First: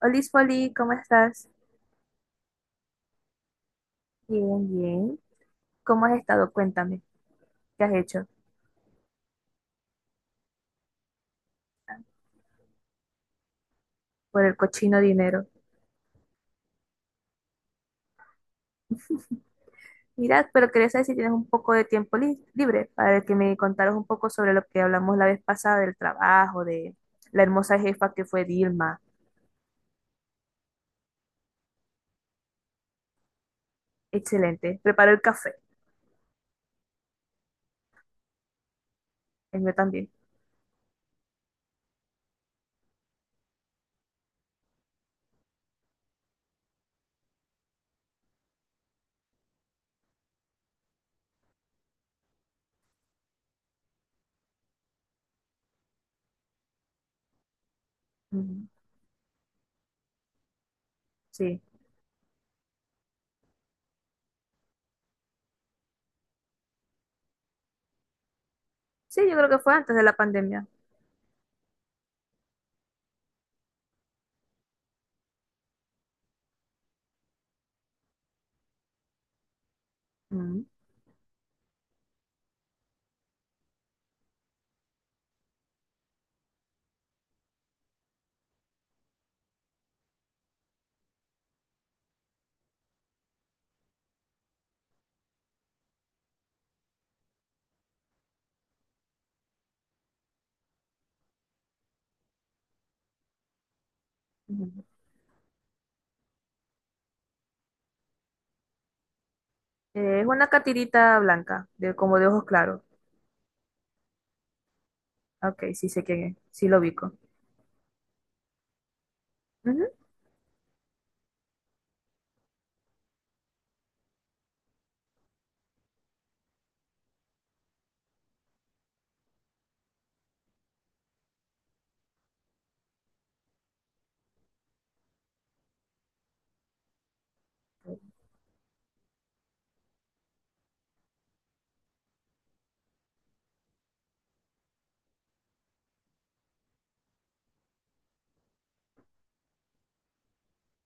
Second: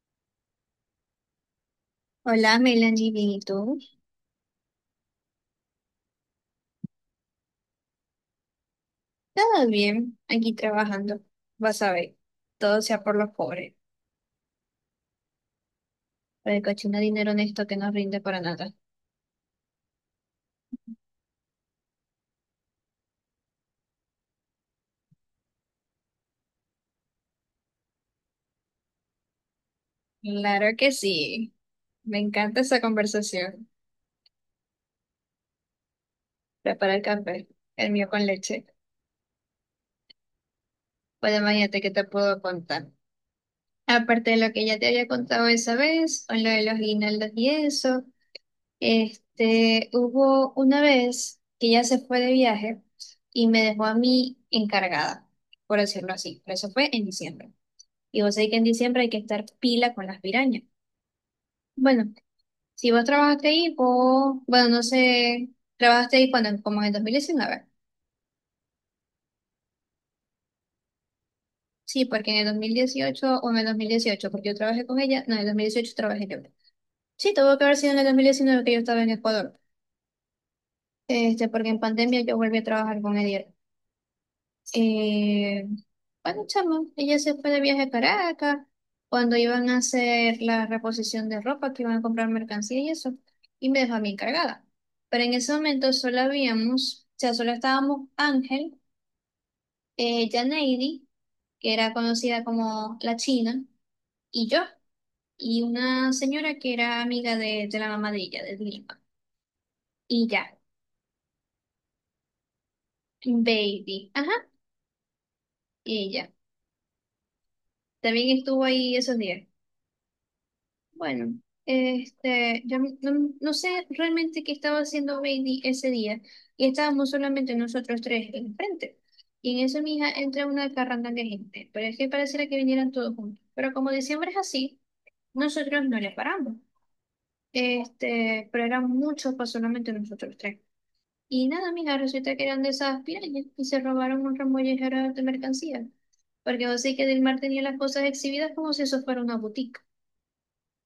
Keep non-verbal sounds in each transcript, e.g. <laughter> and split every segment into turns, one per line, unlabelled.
Olis Foli, ¿cómo estás?
Hola, Melanie, bien, ¿y tú?
Bien, bien. ¿Cómo has estado? Cuéntame, ¿qué has hecho
Todo bien, aquí trabajando. Vas a ver, todo sea por los pobres,
por el cochino dinero?
por el cochino dinero honesto que no rinde para nada.
Mirad, pero quería saber si tienes un poco de tiempo libre para que me contaras un poco sobre lo que hablamos la vez pasada del trabajo, de la hermosa jefa que fue Dilma.
Claro que sí, me encanta esa conversación.
Excelente. Preparó el café,
Prepara el café, el mío con leche.
el mío también.
Pues imagínate que te puedo contar. Aparte de lo que ya te había contado esa vez, o lo de los guinaldos y eso, hubo una vez que ella se fue de viaje y me dejó a mí encargada, por decirlo así, pero eso fue en diciembre. Y vos sabés que en
Ujú.
diciembre hay que estar pila con las pirañas.
Sí,
Bueno, si vos trabajaste ahí, vos, bueno, no sé, trabajaste ahí cuando, como en el 2019.
sí, yo creo que fue antes de la pandemia.
Sí, porque en el 2018 o en el 2018, porque yo trabajé con ella, no, en el 2018 trabajé yo. Sí, tuvo que haber sido en el 2019 que yo estaba en Ecuador,
Ujú,
porque en pandemia yo volví a trabajar con ella. Eh, bueno, chama, ella se fue de viaje a Caracas cuando iban a hacer la reposición de ropa, que iban a comprar mercancía y eso, y me dejó a mí encargada. Pero en ese momento solo habíamos, o sea, solo estábamos Ángel, Janeidi, que era conocida como la China, y yo,
ujú.
y una señora que era amiga de la mamá de ella, de Lima.
Es
Y
una
ya,
catirita blanca, de, como de ojos claros.
Baby, ajá,
Ok, sí sé quién
ella.
es, sí lo ubico.
También estuvo ahí esos días.
Ujú,
Bueno, yo no, no sé realmente qué estaba haciendo Bailey ese día y estábamos solamente nosotros tres en frente. Y en eso, mija, entra una carranda de gente, pero es que pareciera que vinieran todos juntos. Pero como diciembre es así, nosotros no les paramos. Pero eran muchos para solamente nosotros tres. Y nada, mija, resulta que eran de esas pirañas y se robaron un remollejero de mercancía. Porque vos sé que Delmar tenía las cosas exhibidas como si eso fuera una boutique.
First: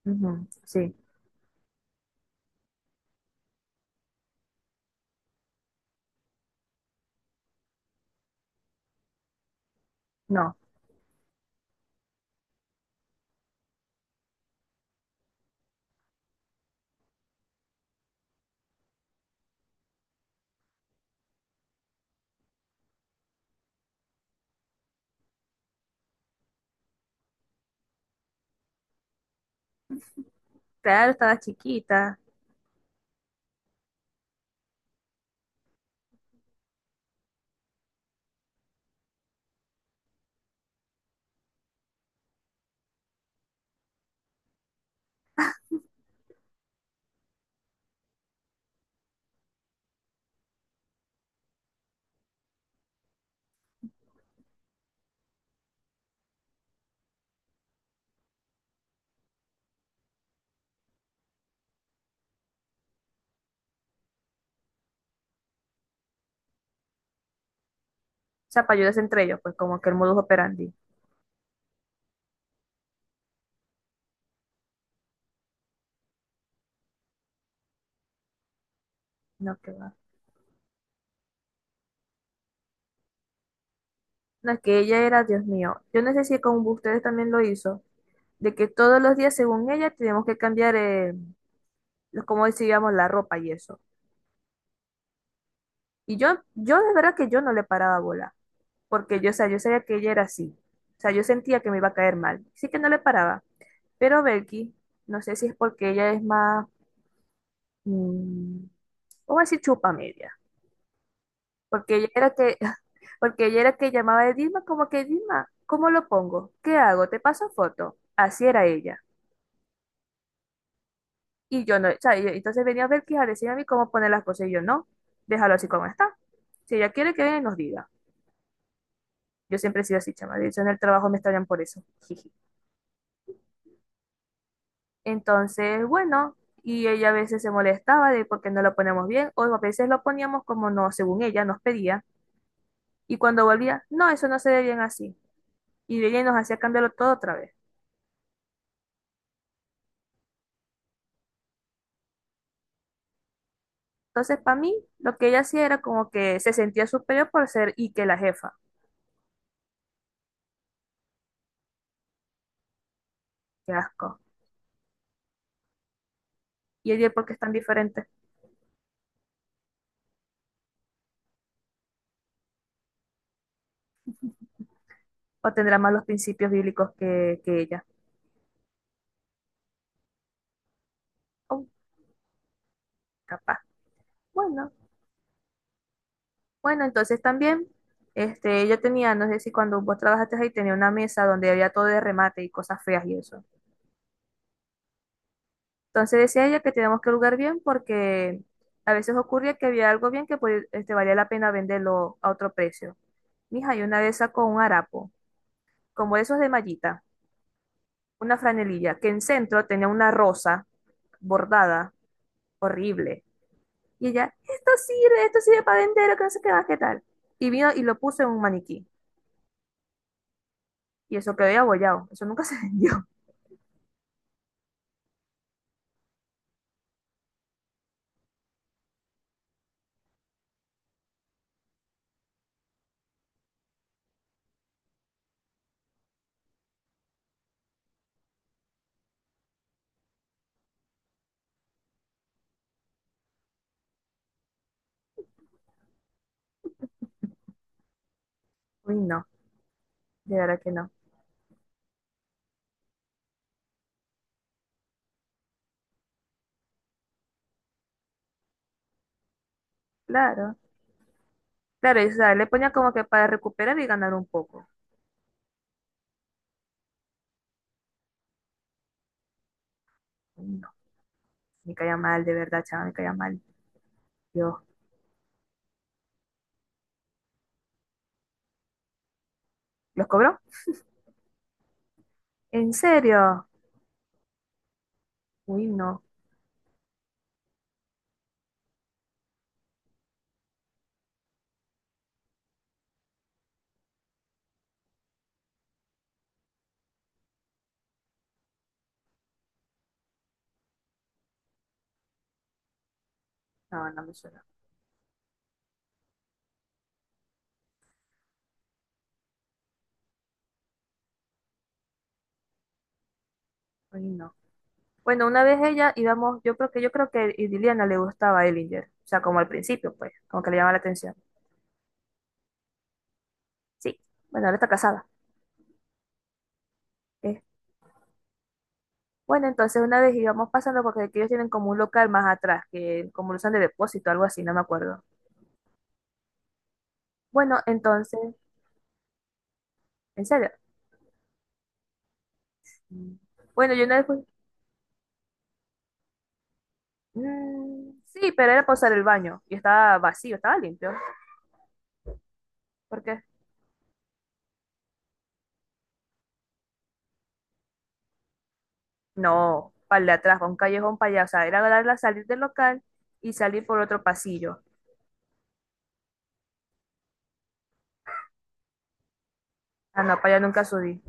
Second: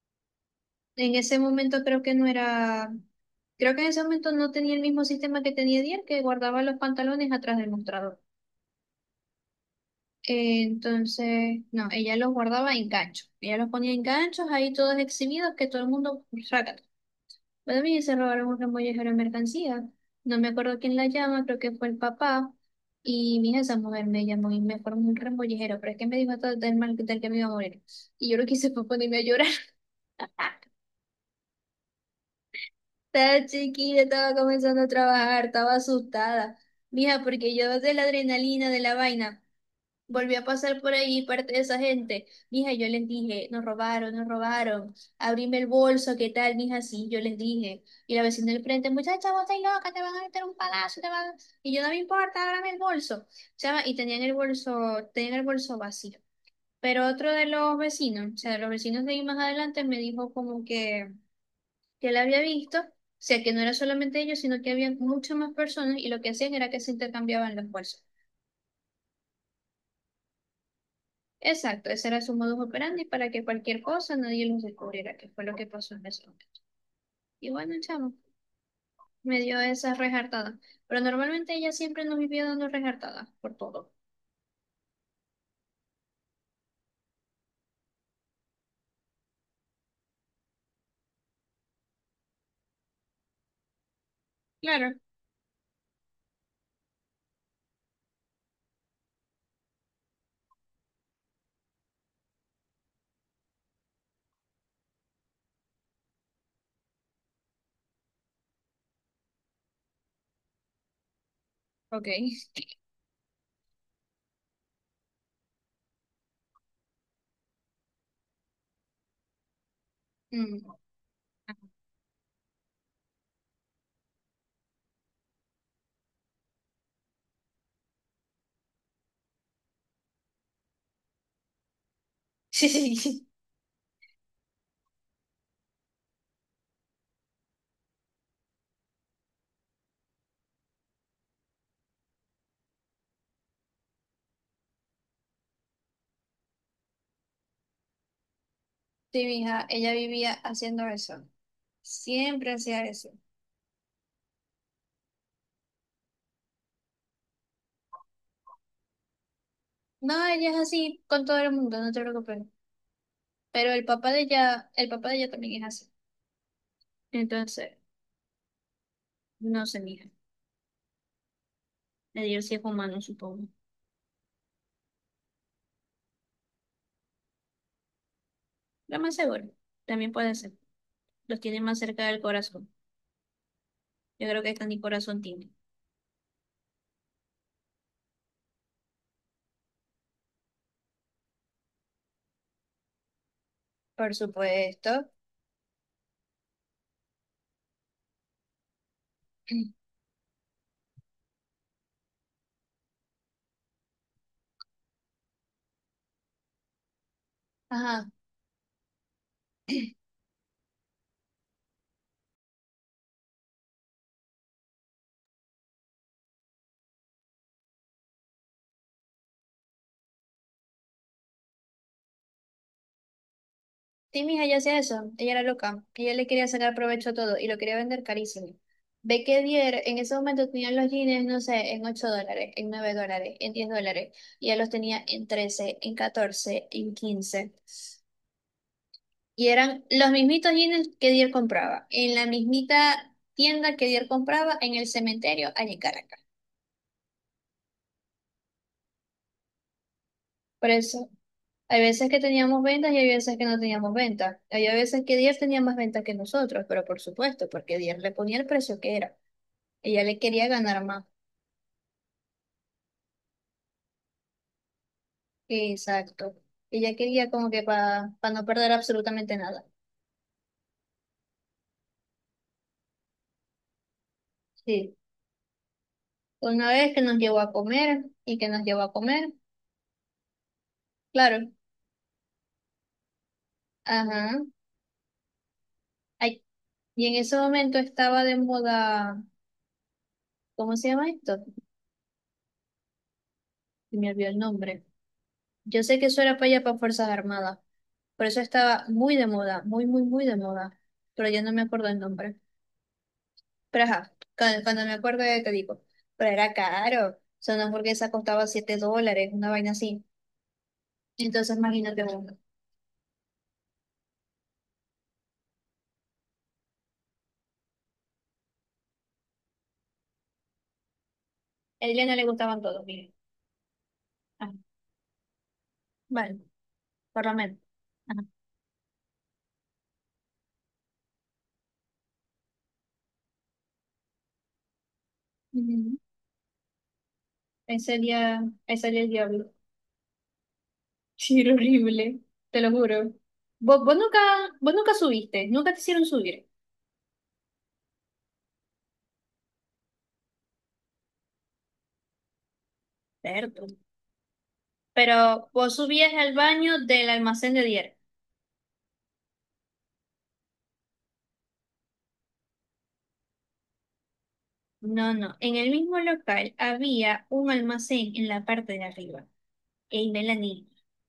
ujú, sí,
En ese momento creo que no era, creo que en ese momento no tenía el mismo sistema que tenía Dier, que guardaba los pantalones atrás del mostrador.
no.
Entonces, no, ella los guardaba en ganchos. Ella los ponía en ganchos ahí todos exhibidos, que todo el mundo saca. También se robaron un remollejero de mercancía. No me acuerdo quién la llama, creo que fue el papá. Y mi hija, esa mujer me llamó y me formó un remollejero, pero es que me dijo hasta del mal del que me iba a morir. Y yo lo que hice fue <laughs> ponerme a llorar.
Claro, estaba chiquita.
Estaba chiquita, estaba comenzando a trabajar, estaba asustada. Mija, porque yo de la adrenalina, de la vaina, volví a pasar por ahí parte de esa gente. Mija, yo les dije, nos robaron, nos robaron. Abrime el bolso, ¿qué tal, mija? Sí, yo les dije. Y la vecina del frente, muchacha, vos estás loca, te van a meter un palazo, te van a-". Y yo, no me importa, ábrame el bolso. Chama, y tenían el bolso vacío. Pero otro de los vecinos, o sea, de los vecinos de ahí más adelante, me dijo como que la había visto, o sea, que no era solamente ellos, sino que había muchas más personas y lo que hacían era que se intercambiaban las fuerzas.
O sea, para ayudarse entre ellos, pues como que el modus operandi.
Exacto, ese era su modus operandi para que cualquier cosa nadie los descubriera, que fue lo que pasó en ese momento. Y bueno, chamo, me
No,
dio
que va.
esas rejartadas, pero normalmente ella siempre nos vivía dando rejartadas por todo.
No, es que ella era, Dios mío. Yo no sé si con ustedes también lo hizo, de que todos los días, según ella, teníamos que cambiar, como decíamos, la ropa y eso.
Claro,
Y yo de verdad que yo no le paraba bola, porque yo, o sea, yo sabía que ella era así. O sea, yo sentía que me iba a caer mal. Sí que no le paraba. Pero Belki, no sé si es porque ella es más, mm, vamos a decir, chupa. Porque ella
ok.
era que, <laughs> porque ella era que llamaba a Dima como que Dima, ¿cómo lo pongo? ¿Qué hago? ¿Te paso foto? Así era ella.
Mm.
Y yo
<laughs>
no, o sea, entonces venía a ver que a decirme a mí cómo poner las cosas y yo no, déjalo así como está. Si ella quiere que venga y nos diga. Yo siempre he sido así, chama. De hecho, en el trabajo me extrañan por eso. <laughs> Jiji.
Sí, sí, sí.
Entonces, bueno, y ella a veces se molestaba de por qué no lo ponemos bien, o a veces lo poníamos como no, según ella nos pedía. Y cuando volvía, no, eso no se ve bien así. Y ella nos hacía cambiarlo todo otra vez.
Sí, mija, ella vivía haciendo eso. Siempre hacía eso.
Entonces, para mí, lo que ella hacía era como que se sentía superior por ser Ike la jefa.
No, ella es así con todo el mundo, no te preocupes. Pero
Qué
el papá
asco.
de ella, el papá de ella también es así.
¿Y ella por qué es tan
Entonces,
diferente?
no se mija. El dios sí es humano, supongo.
¿O tendrá más los principios bíblicos que ella?
Lo más seguro. También puede ser. Los tiene
Oh,
más cerca del corazón.
capaz.
Yo creo que esta
Bueno,
ni corazón tiene.
bueno, entonces también, este, ella tenía, no sé si cuando vos trabajaste ahí, tenía una mesa donde había todo de remate y cosas feas y eso.
Por supuesto.
Entonces decía ella que teníamos que lugar bien porque a veces ocurría que
<clears throat>
había algo bien que pues, este, valía la pena venderlo a otro precio. Mija, y una de esas con un harapo, como esos de mallita.
Ajá.
Una franelilla que en centro tenía una rosa bordada, horrible. Y ella, esto sirve para vender, que no sé qué más, qué tal. Y vino y lo puso en un maniquí. Y eso quedó ahí abollado. Eso nunca <laughs> se vendió.
Sí, mija, ella hacía eso. Ella era loca. Ella le quería sacar provecho a todo y lo quería vender carísimo. Ve que Dier en ese momento tenían los jeans, no sé, en $8, en $9, en $10. Y ella los tenía en 13, en 14, en 15. Y eran los mismitos jeans que Dier compraba, en la mismita tienda que Dier compraba en el cementerio allá en Caracas.
Uy, no, de verdad
Por
que no.
eso, hay veces que teníamos ventas y hay veces que no teníamos ventas. Había veces que Dier tenía más ventas que nosotros, pero por supuesto, porque Dier le ponía el precio que era. Ella le quería
Claro.
ganar más.
Claro, y, o sea, le ponía como que para recuperar y ganar un poco.
Exacto. Ella quería como que para no perder absolutamente nada.
Uy, no, me caía mal, de verdad, chaval, me caía mal. Dios,
Sí. Una vez que nos llevó a comer y que nos llevó a comer,
¿los cobró?
claro.
¿En serio?
Ajá.
Uy, no.
Ay, y en ese momento estaba de moda. ¿Cómo se llama esto? Se me olvidó el nombre. Yo sé que eso era para allá para Fuerzas Armadas, por eso estaba muy de moda, muy, muy, muy de moda, pero yo no me acuerdo el nombre. Pero
No, no me
ajá,
suena.
cuando, cuando me acuerdo te digo, pero era caro, o sea, una hamburguesa costaba $7, una vaina así. Entonces imagínate uno.
Uy, no. Bueno, una vez ella íbamos, yo creo que a Liliana le gustaba a Ellinger, o sea, como al principio, pues, como que le llamaba la atención.
A ella no le gustaban todos, miren.
Sí, bueno,
Ajá.
ahora está casada.
Bueno, por lo
Eh,
menos. Ajá.
Bueno, entonces una vez íbamos pasando porque aquí ellos tienen como un local más atrás, que como lo usan de depósito, algo así, no me acuerdo.
Ujú.
Bueno, entonces,
Ese día el diablo. <laughs>
en serio.
Sí, era horrible, te lo
Mm.
juro.
Bueno,
Vos,
yo
vos
una vez
nunca,
fui-
vos nunca subiste, nunca te hicieron subir.
Mm, sí, pero era para usar el baño y estaba vacío, estaba limpio. ¿Por qué?
Cierto. Pero vos subías al baño del almacén de Dier.
No, para el de atrás, para un callejón para allá, o sea, era darla salir del local y salir por otro pasillo.
No, no. En el mismo local había un almacén en la parte de arriba.
Ah,
Ey,
no, para allá nunca
Melanie.
subí.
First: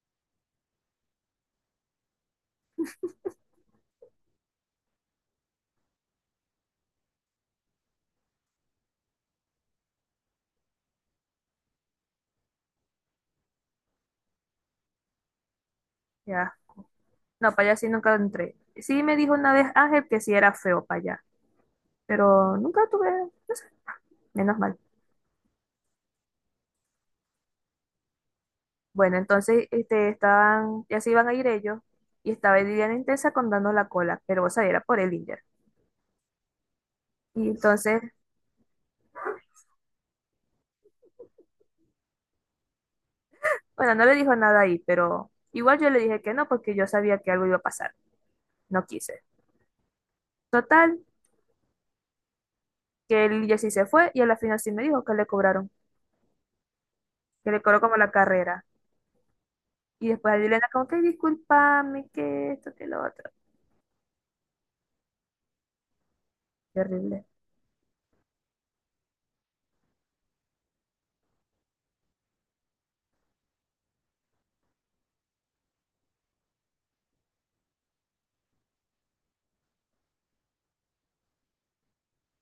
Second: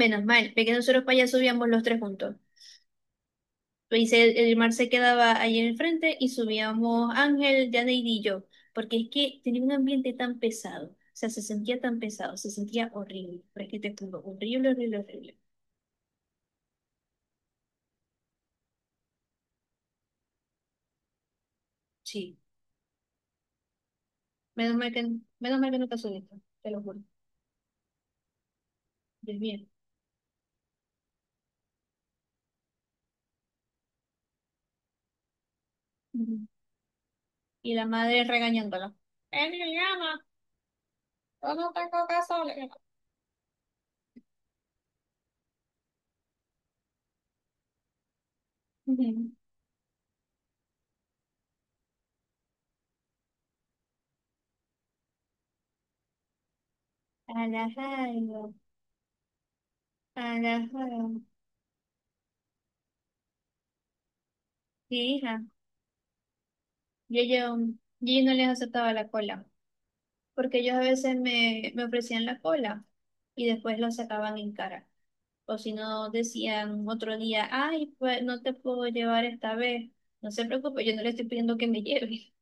Menos mal, porque nosotros para allá subíamos los tres juntos. Pues el mar se quedaba ahí en el frente y subíamos Ángel, Janeid y yo. Porque es que tenía un ambiente tan pesado. O sea, se sentía tan pesado, se sentía horrible. Pero es que te juro, horrible, horrible, horrible.
Ya. No, para allá sí nunca entré. Sí me dijo una vez Ángel que sí era feo para allá,
Sí.
pero nunca tuve, no sé, menos
Menos
mal.
mal que, menos mal que no pasó esto, te lo juro.
Bueno,
Dios mío.
entonces este, estaban, ya se iban a ir ellos y estaba Liliana intensa contando la cola, pero vos sabés, era por el Inder.
Ujú.
Y
Y la
entonces,
madre regañándola. Eh,
bueno, no le dijo nada ahí, pero igual yo le dije que no porque yo sabía que algo iba a pasar. No quise.
Ujú.
Total, que el Inder sí se fue y a la final sí me dijo que le cobraron,
A
que le
la
cobró como la
radio,
carrera. Y después a Liliana como que
a.
discúlpame, que esto, que lo otro.
Sí, hija, yo,
Terrible.
yo, yo no les aceptaba la cola, porque ellos a veces me, me ofrecían la cola y después lo sacaban en cara. O si no, decían otro día, ay, pues no te puedo llevar esta vez, no se preocupe, yo no le estoy pidiendo que me lleve.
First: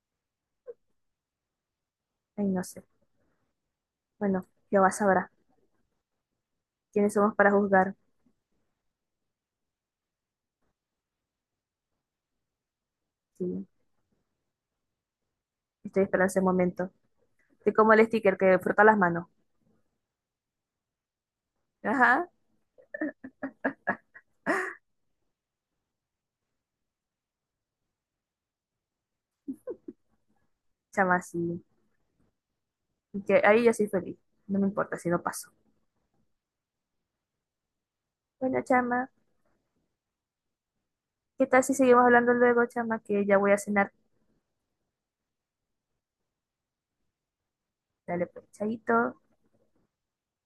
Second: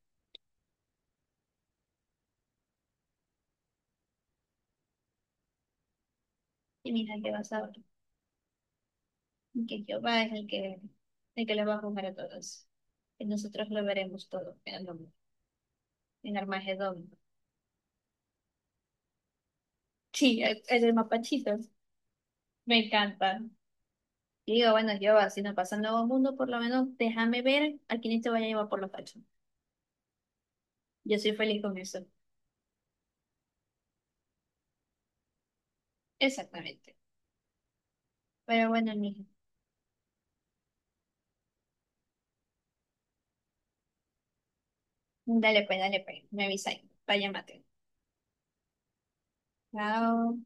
Ay, no sé. Bueno, Jehová sabrá
Y
quiénes
mira, ¿qué
somos para
vas a ver?
juzgar.
Que Jehová es el que, les va a juzgar a todos. Y
Sí,
nosotros lo veremos todo en,
estoy esperando
en
ese momento.
Armagedón.
Estoy como el sticker que frota las manos.
Sí, es el mapachito.
Ajá,
Me encanta. Y digo, bueno, Jehová, si nos pasa el nuevo mundo, por lo menos déjame ver a quién te vaya a llevar por los cachos. Yo
chama,
soy feliz
sí.
con eso.
Y que ahí yo soy feliz. No me importa si no paso.
Exactamente.
Bueno,
Pero bueno,
chama,
mijo.
¿qué tal si seguimos hablando luego, chama? Que ya voy a cenar.
Dale pues, dale pues. Me avisáis. Vaya mate.
Dale, pues, chaito.
Chao.